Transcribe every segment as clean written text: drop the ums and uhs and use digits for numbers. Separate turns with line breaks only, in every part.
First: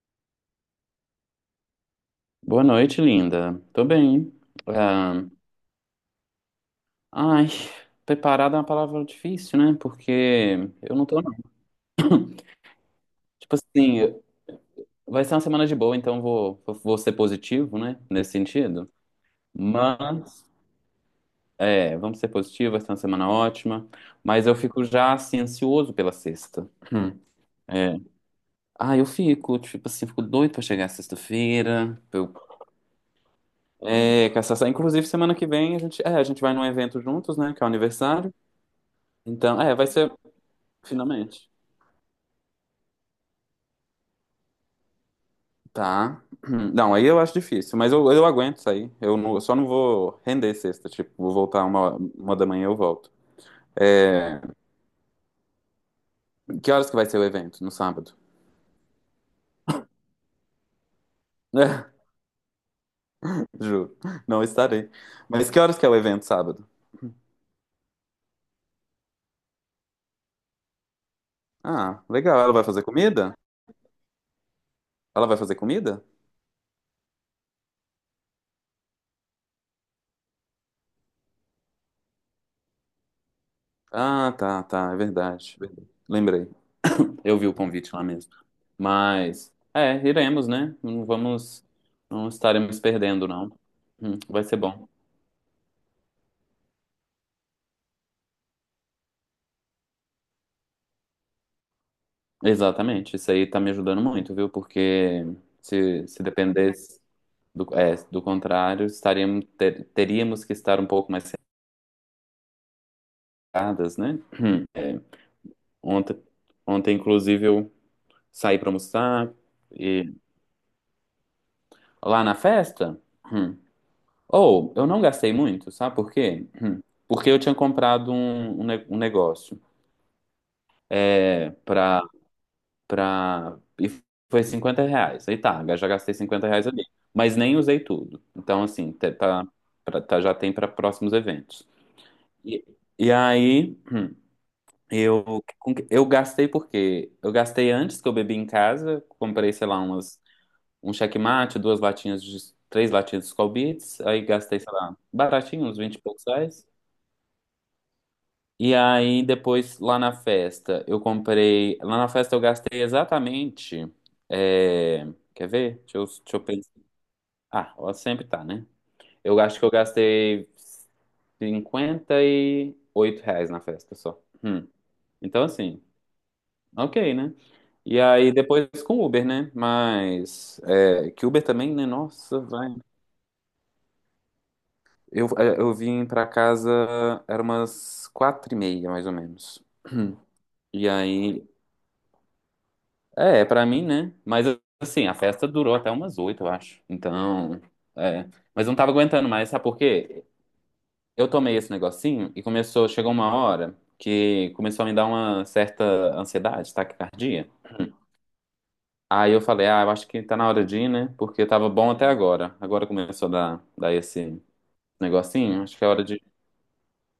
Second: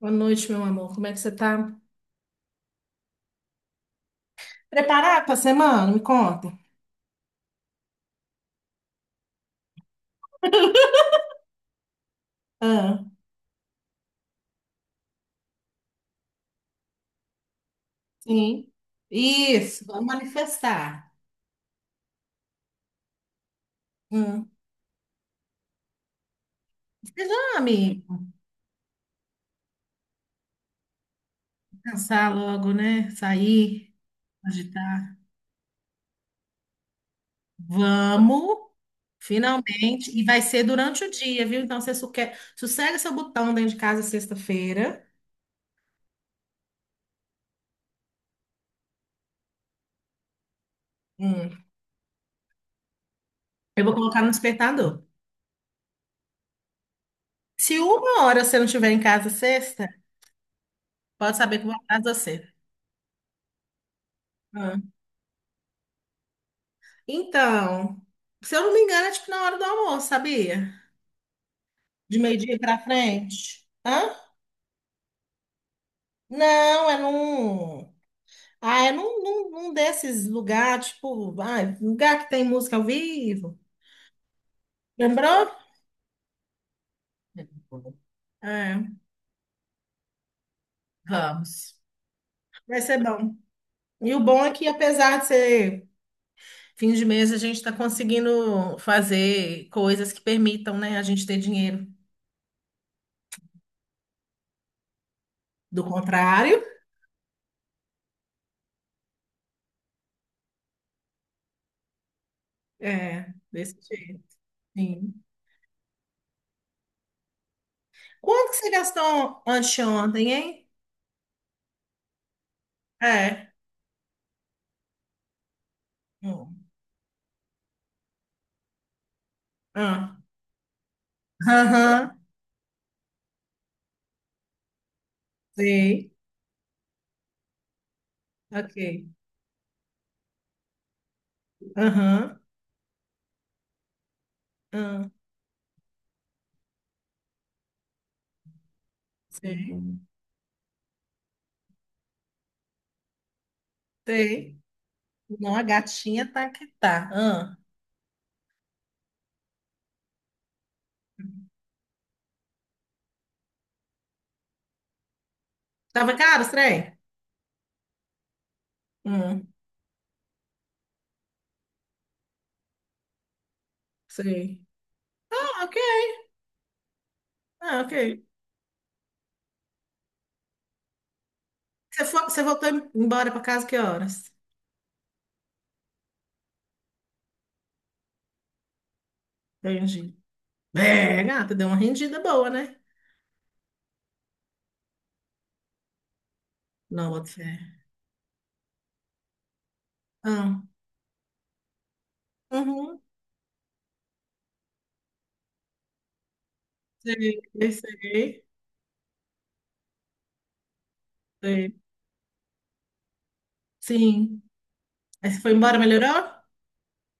Boa noite, meu amor. Como é que você tá?
Boa noite, linda. Tô bem.
Preparado
Ah,
para a semana? Me conta.
ai, preparada é uma palavra difícil, né? Porque eu não tô, não.
Ah,
Tipo assim, vai ser uma semana de boa, então vou ser positivo, né? Nesse
sim.
sentido.
Isso, vamos
Mas,
manifestar.
vamos ser positivo, vai ser uma semana ótima. Mas
Hum.
eu fico já, assim, ansioso pela sexta.
Seja
É.
amigo.
Ah, eu fico, tipo assim, fico doido pra chegar sexta-feira. Pra Eu,
Pensar logo, né? Sair,
é, com essa- Inclusive,
agitar.
semana que vem a gente vai num evento juntos, né? Que é o aniversário.
Vamos,
Então, é, vai
finalmente.
ser.
E vai ser durante o dia,
Finalmente.
viu? Então, você sossega seu botão dentro de casa sexta-feira.
Tá. Não, aí eu acho difícil, mas eu aguento sair. Eu só não vou render sexta, tipo, vou
Hum.
voltar 1 da manhã eu volto.
Eu vou colocar no
É,
despertador.
que horas que vai ser o evento? No
Se
sábado?
uma hora você não estiver em casa sexta, pode saber que eu vou
É,
atrás de você.
juro, não estarei. Mas que horas que é o evento sábado?
Então, se eu não me engano, é tipo na hora do almoço, sabia?
Ah,
De
legal. Ela
meio-dia
vai
pra
fazer comida?
frente. Hã?
Ela vai fazer comida?
Não, é num. Ah, é num desses lugares, tipo, ai, lugar que tem música ao vivo.
Tá, é
Lembrou?
verdade. É verdade. Lembrei. Eu vi o convite lá mesmo.
É,
Mas, é, iremos, né? Não vamos,
vamos.
não estaremos
Vai ser
perdendo,
bom.
não.
E o bom
Vai
é
ser
que,
bom.
apesar de ser fim de mês, a gente está conseguindo fazer coisas que permitam, né, a gente ter dinheiro.
Exatamente, isso aí tá me ajudando muito, viu? Porque
Do
se
contrário,
dependesse do contrário, teríamos que estar um pouco mais
é, desse
cercadas, né?
jeito. Sim.
Ontem, Ontem, inclusive, eu
Quanto que
saí para
você
almoçar
gastou
e
anteontem, hein?
lá na festa,
É.
hum, ou eu não gastei muito, sabe por quê?
Hum.
Porque eu tinha comprado um negócio
Ah.
é, para
Aham.
pra... E foi R$ 50. Aí tá, já
Sei.
gastei R$ 50 ali. Mas nem usei tudo.
Ok.
Já tem para próximos eventos.
Aham.
E, e aí,
Ah.
eu, eu gastei porque eu gastei antes que eu bebi em casa. Comprei, sei lá,
Sei.
umas, um checkmate, duas latinhas de... Três latinhas de Skol Beats. Aí
Sei.
gastei, sei lá,
Não, a
baratinho, uns 20 e poucos
gatinha tá que
reais.
tá. Ah.
E aí, depois, lá na festa, eu comprei. Lá na festa, eu gastei exatamente. É, quer ver?
Tava
Deixa eu
caro, os
pensar.
trem?
Ah, ó, sempre tá, né? Eu
Hum.
acho que eu gastei R$ 58 na festa só.
Sei.
Hum. Então,
Ah, ok.
assim, ok, né?
Ah,
E
ok.
aí, depois com Uber, né? Mas. É... Que Uber também, né?
Você, foi,
Nossa,
você voltou
vai.
embora pra casa que horas?
Eu vim pra casa, era umas 4:30, mais ou menos.
Entendi.
E
É,
aí,
gata, deu uma rendida boa, né?
é, pra mim, né? Mas assim, a festa durou até umas oito, eu acho.
Não, boto
Então,
fé.
é. Mas eu não tava aguentando mais, sabe por quê?
Ah.
Eu tomei esse negocinho e começou,
Uhum.
chegou uma hora que começou a me dar uma certa ansiedade,
Sei,
taquicardia.
sei,
Aí eu falei, ah, eu acho que tá na hora de ir, né? Porque tava
sei.
bom até agora. Agora começou a dar
Sim.
esse
Aí você foi
negocinho, acho
embora,
que é hora
melhorou?
de.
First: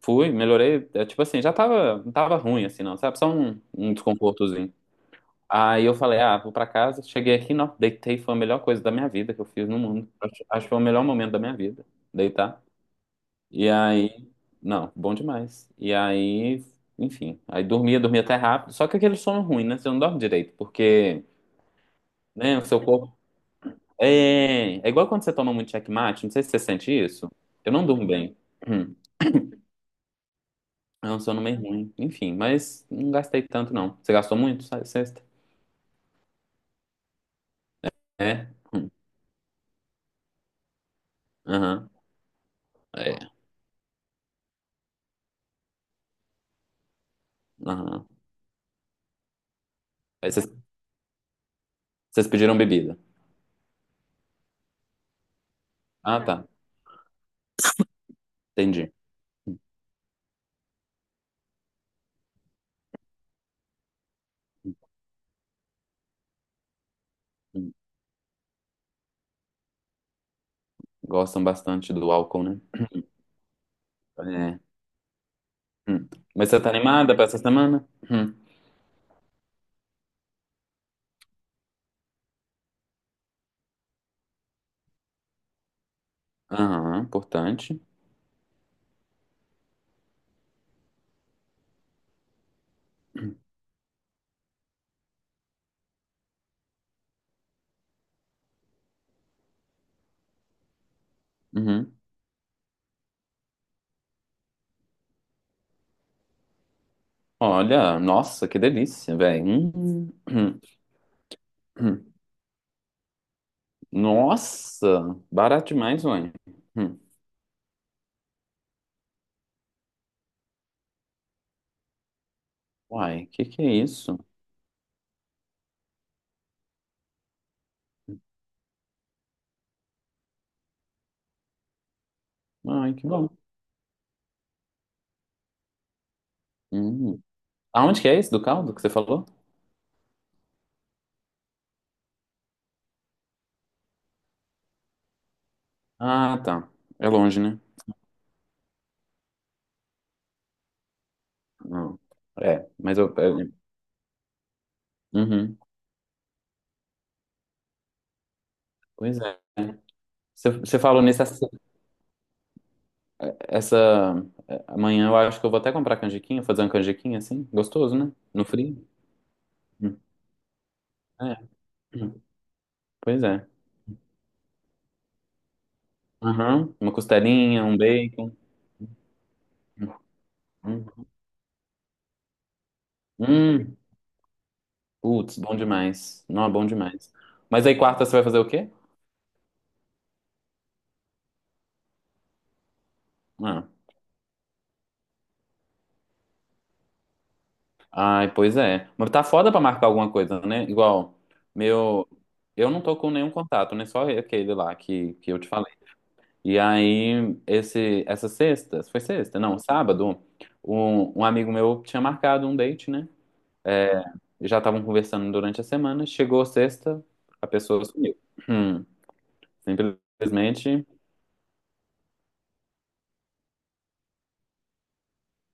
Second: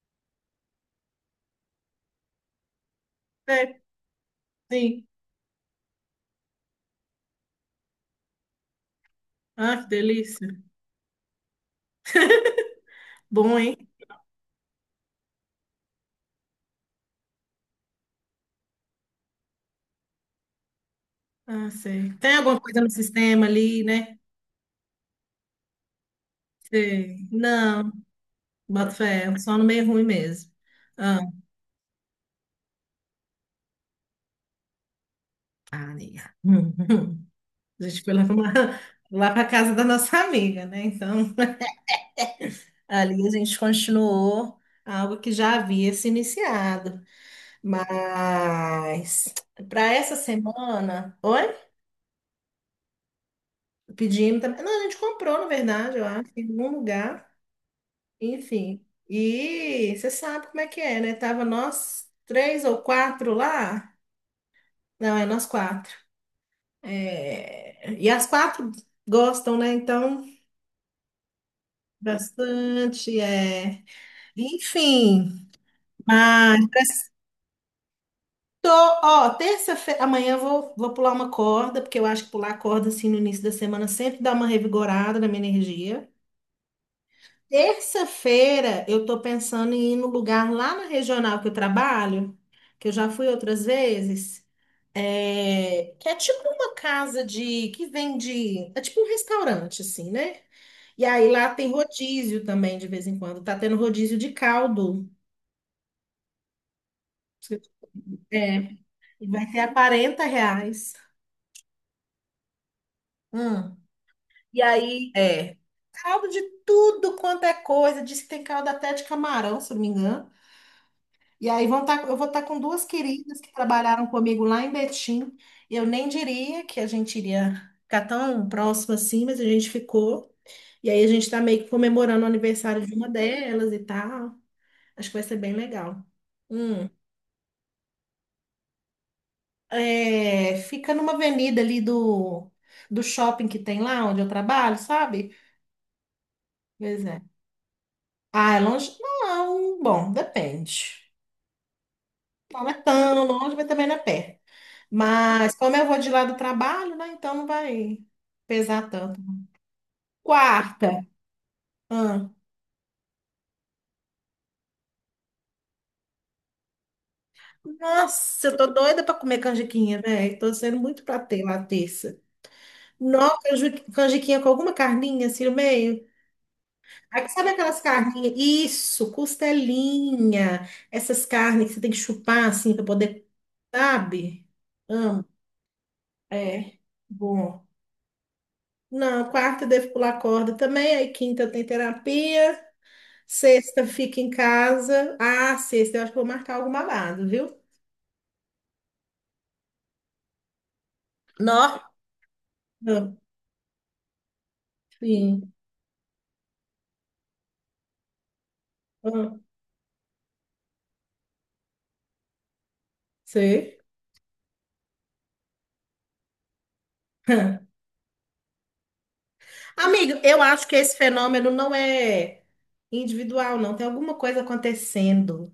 Fui, melhorei. É, tipo assim, já tava, não tava ruim assim, não, sabe? Só
Sei.
um desconfortozinho.
Sim.
Aí eu falei, ah, vou pra casa. Cheguei aqui, não, deitei, foi a melhor coisa da minha vida que eu fiz no
Ah, que
mundo.
delícia.
Acho que foi o melhor momento da minha vida, deitar.
Bom,
E
hein?
aí, não, bom demais. E aí, enfim, aí dormia até rápido. Só que aquele sono ruim, né? Você não dorme direito, porque,
Ah, sei. Tem
né,
alguma
o
coisa
seu
no
corpo.
sistema ali, né?
É, é igual quando você toma muito checkmate, não sei se você sente
Sei.
isso. Eu não
Não,
durmo bem.
bota
Hum,
fé, é só no meio ruim mesmo.
É
Ah,
um sono meio ruim. Enfim, mas não gastei tanto, não. Você gastou muito, sabe, sexta?
ah, amiga. Hum. A gente foi lá
É?
para
Hum,
lá para casa da nossa amiga, né? Então,
Aham,
ali a
é,
gente continuou algo que já havia se iniciado.
aham.
Mas para essa
Aí você
semana, oi?
Vocês pediram bebida.
Pedimos também. Não, a gente comprou, na verdade, eu
Ah,
acho, em
tá.
algum lugar. Enfim.
Entendi.
E você sabe como é que é, né? Tava nós três ou quatro lá. Não, é nós quatro. É, e as quatro gostam, né? Então,
Gostam bastante do álcool, né?
bastante. É...
É.
Enfim,
Hum. Mas
mas
você tá animada para essa semana? Hum.
tô, ó, terça-feira, amanhã eu vou pular uma corda, porque eu acho que pular corda assim no início da semana sempre dá uma revigorada na minha energia.
Aham, importante.
Terça-feira eu tô pensando em ir no lugar lá na regional que eu trabalho, que eu já fui outras vezes, é, que é tipo uma casa de que vende, é tipo um restaurante assim, né? E aí lá tem
Uhum.
rodízio também de vez em quando. Tá tendo rodízio de caldo.
Olha, nossa,
É,
que delícia,
e
velho.
vai ser a
Hum,
quarenta
hum,
reais.
hum.
Hum. E aí,
Nossa, barato demais,
caldo
ué.
de
Hum.
tudo quanto é coisa. Diz que tem caldo até de camarão, se eu não me engano. E aí eu vou estar com duas
Uai,
queridas que
que é
trabalharam
isso?
comigo lá em Betim. Eu nem diria que a gente iria ficar tão próximo assim, mas a gente ficou. E aí a gente está meio que comemorando o aniversário de
Ai, que
uma
bom.
delas e tal. Acho que vai ser bem legal. Hum.
Hum. Aonde que é esse do caldo que você falou?
É, fica numa avenida ali do shopping que tem lá onde eu trabalho, sabe?
Ah, tá.
Pois
É
é.
longe, né?
Ah, é longe? Não, bom, depende.
Hum. É,
Não é
mas eu.
tão
é-
longe, mas também não é perto. Mas
Uhum.
como eu vou de lá do trabalho, né? Então não vai pesar
Pois
tanto.
é. Você você falou
Quarta.
nesse
Ah,
Essa. É, amanhã eu acho que eu vou até comprar canjiquinha, fazer uma canjiquinha assim. Gostoso, né? No
nossa, eu tô
frio.
doida pra comer
Hum,
canjiquinha, velho. Tô sendo muito pra
É.
ter lá terça.
Hum, Pois
Nossa,
é.
canjiquinha com alguma carninha assim no meio.
Aham, uma
Aí, sabe
costelinha, um
aquelas carninhas?
bacon.
Isso, costelinha.
Hum,
Essas carnes que você tem que chupar assim pra poder,
hum.
sabe? Amo.
Putz, bom demais. Não, bom
É,
demais.
bom.
Mas aí quarta você vai fazer o quê?
Não, quarta eu devo pular corda também. Aí quinta eu tenho terapia.
Ah.
Sexta fica em casa. Ah, sexta, eu acho que vou marcar algum babado, viu?
Ai, pois é. Mas tá foda pra marcar alguma coisa, né? Igual,
Nó,
meu. Eu não tô com
ah,
nenhum contato, né? Só aquele lá que eu te
sim.
falei. Essa sexta, foi
Ah,
sexta? Não, sábado, um amigo meu tinha marcado um date, né?
sei.
É, já estavam conversando durante a semana. Chegou sexta, a
Ah.
pessoa sumiu. Hum,
Amigo, eu acho que
simplesmente.
esse fenômeno não é individual, não. Tem alguma coisa acontecendo.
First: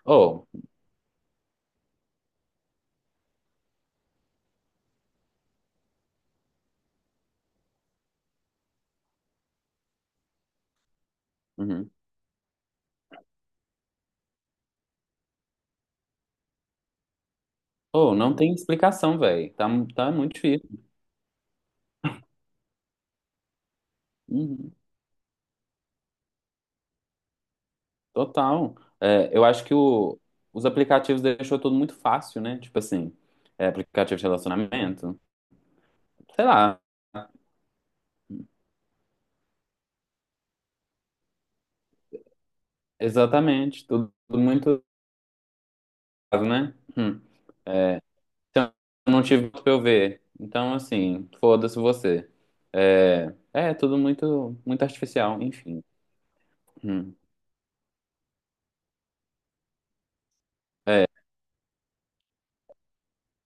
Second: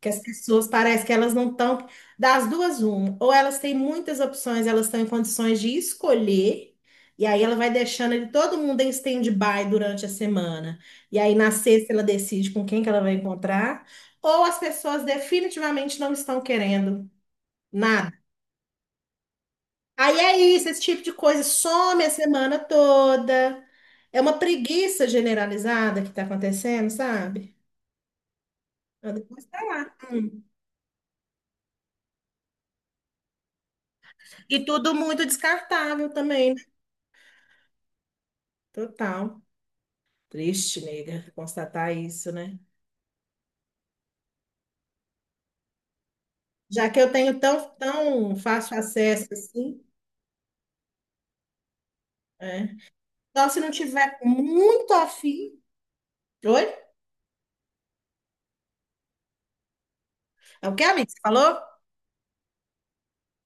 Que as
Oh,
pessoas parece que elas não estão. Das duas, uma. Ou elas têm muitas opções, elas estão em condições de escolher, e aí ela vai deixando ele, todo mundo em stand-by durante a semana. E aí na
uhum.
sexta ela decide com quem que ela vai encontrar. Ou as pessoas definitivamente não estão querendo
Oh,
nada.
não tem explicação, velho. Tá, tá
Aí
muito
é isso,
difícil.
esse tipo de coisa some a semana toda. É uma
Uhum,
preguiça generalizada que está acontecendo, sabe?
total.
Então,
É,
depois
eu
tá
acho que
lá.
o,
Hum.
os aplicativos deixou tudo muito fácil, né? Tipo assim, é, aplicativo de
E tudo
relacionamento.
muito descartável
Sei
também,
lá.
total. Triste, nega, constatar isso, né?
Exatamente. Tudo muito. Né?
Já que eu
Hum.
tenho tão,
É,
tão
então,
fácil
eu não
acesso
tive pra
assim,
eu ver. Então, assim, foda-se você.
é.
É,
Só se não
é tudo
tiver
muito
muito
artificial,
afim.
enfim.
Oi?
Hum.
É o que,
É,
amigo? Você falou?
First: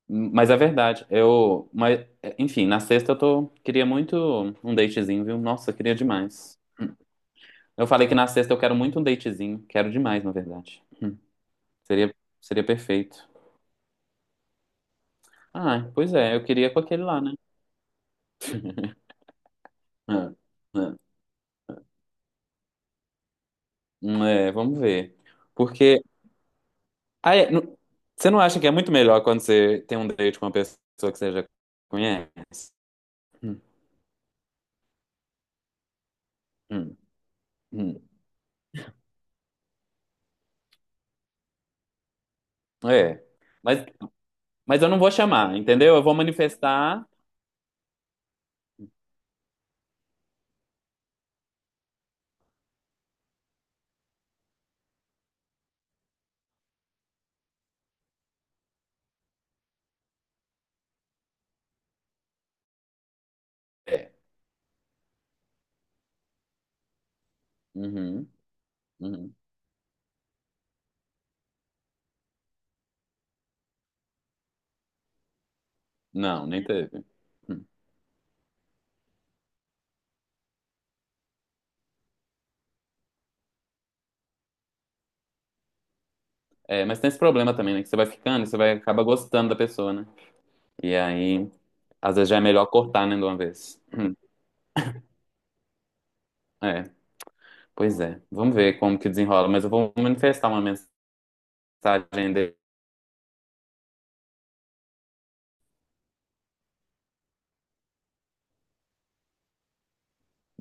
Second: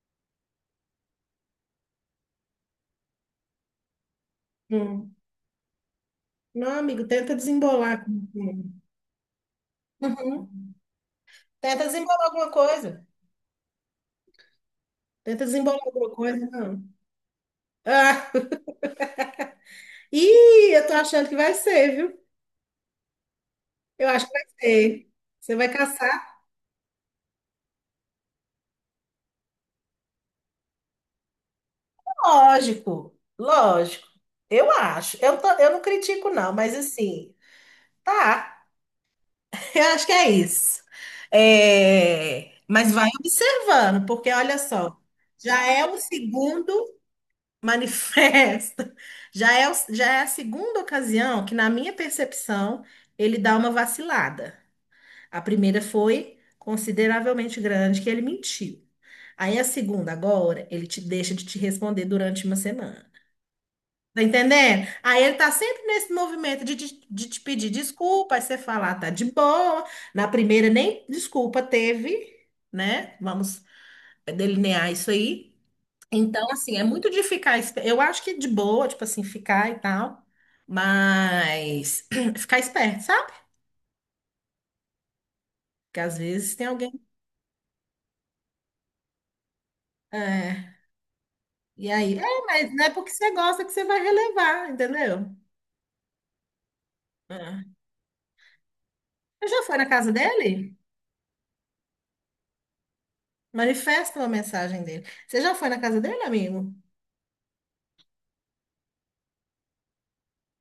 mas é verdade. Enfim, na sexta eu tô, queria muito um
Hum.
datezinho, viu? Nossa, queria demais.
Não, amigo, tenta
Eu
desembolar.
falei que na sexta eu quero muito um datezinho. Quero demais, na
Uhum.
verdade. Hum.
Tenta
Seria,
desembolar alguma
seria
coisa.
perfeito.
Tenta desembolar
Ah,
alguma
pois é, eu
coisa,
queria com
não.
aquele lá, né?
Ah,
É,
ih, eu
é.
tô achando que vai ser, viu? Eu acho que vai
É, vamos
ser.
ver.
Você vai
Porque
caçar?
Ah, é, não- Você não acha que é muito melhor quando você tem um date com uma pessoa que você já conhece?
Lógico,
Hum,
lógico. Eu acho. Eu não critico, não, mas
hum,
assim,
hum.
tá. Eu acho que é isso. É, mas vai
É. Mas,
observando, porque olha
mas eu
só,
não vou chamar,
já é
entendeu?
o
Eu vou
segundo
manifestar.
manifesto, já é a segunda ocasião que, na minha percepção, ele dá uma vacilada. A primeira foi consideravelmente grande, que ele mentiu. Aí a segunda, agora, ele te deixa de te responder durante uma semana.
É.
Tá entendendo? Aí ele tá sempre nesse movimento de te pedir
Uhum,
desculpa, aí você falar tá de
uhum.
boa. Na primeira nem desculpa teve, né? Vamos delinear isso aí.
Não,
Então,
nem
assim, é
teve.
muito de ficar.
Hum.
Eu acho que de boa, tipo assim, ficar e tal, mas ficar esperto, sabe? Porque às vezes tem
É,
alguém.
mas tem esse problema também, né? Que você vai ficando e você vai acaba gostando da pessoa, né?
É,
E aí,
e aí,
às vezes já é melhor
mas não é
cortar,
porque
né, de
você
uma
gosta que
vez.
você vai
Hum.
relevar, entendeu?
É.
É.
Pois é. Vamos ver como que desenrola.
Você já
Mas eu
foi na
vou
casa
manifestar uma
dele?
mensagem dele.
Manifesta uma mensagem dele. Você já foi na casa dele, amigo?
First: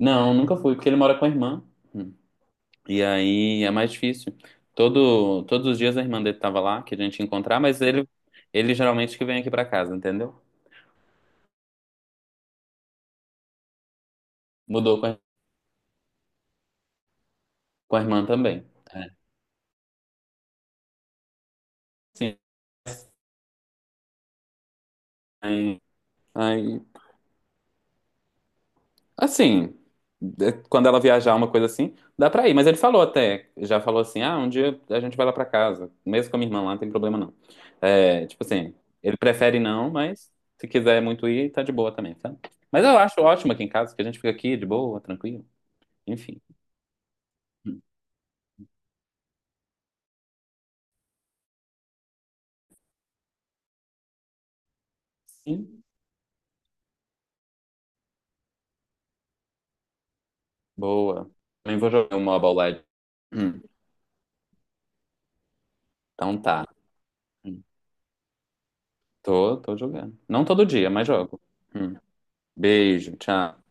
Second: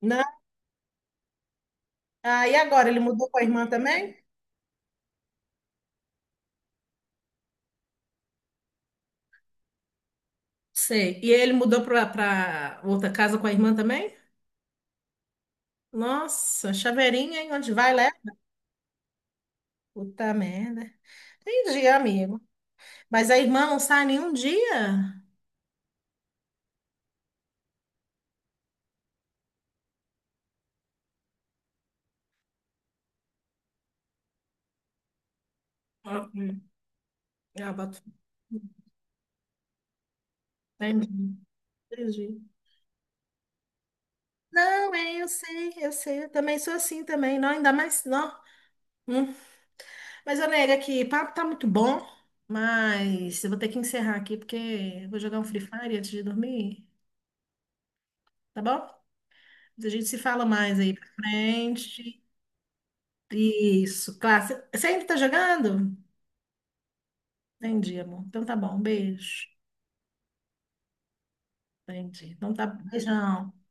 Não?
nunca fui, porque ele mora com a irmã. Hum.
Ah, e agora? Ele
E
mudou com a
aí
irmã
é mais
também?
difícil. Todos os dias a irmã dele tava lá, que a gente ia encontrar, ele geralmente que vem aqui pra casa, entendeu?
Sei. E ele mudou pra, pra outra casa com a irmã também?
Mudou com a,
Nossa, chaveirinha, hein? Onde vai,
com a
leva?
irmã também. É.
Puta merda. Entendi,
Sim.
amigo. Mas a irmã não sai nenhum dia?
Aí, aí, assim, é, quando ela viajar, uma coisa assim, dá pra ir. Mas ele falou até, já falou assim, ah, um dia a gente vai lá pra casa,
Ah,
mesmo com a minha
hum.
irmã lá, não tem problema não.
Ah, boto-
É, tipo assim, ele prefere não, mas se quiser muito
Entendi,
ir, tá de boa também, sabe?
entendi.
Mas eu acho ótimo aqui em casa, que a gente fica aqui de
Não,
boa,
é, eu
tranquilo,
sei, eu sei, eu
enfim.
também sou assim também, não, ainda mais, não. Hum. Mas, eu nego que papo tá muito bom, mas eu vou ter que encerrar aqui porque eu vou jogar um Free
Sim.
Fire antes de dormir, tá bom? A gente se fala mais aí pra
Boa. Também vou jogar o
frente.
Mobile Legends. Hum,
Isso, claro. Você ainda tá jogando?
então tá. Hum,
Entendi, amor. Então tá bom, um beijo.
tô, tô jogando. Não todo dia, mas jogo. Hum,
Entendi. Então tá,
Beijo,
beijão.
tchau.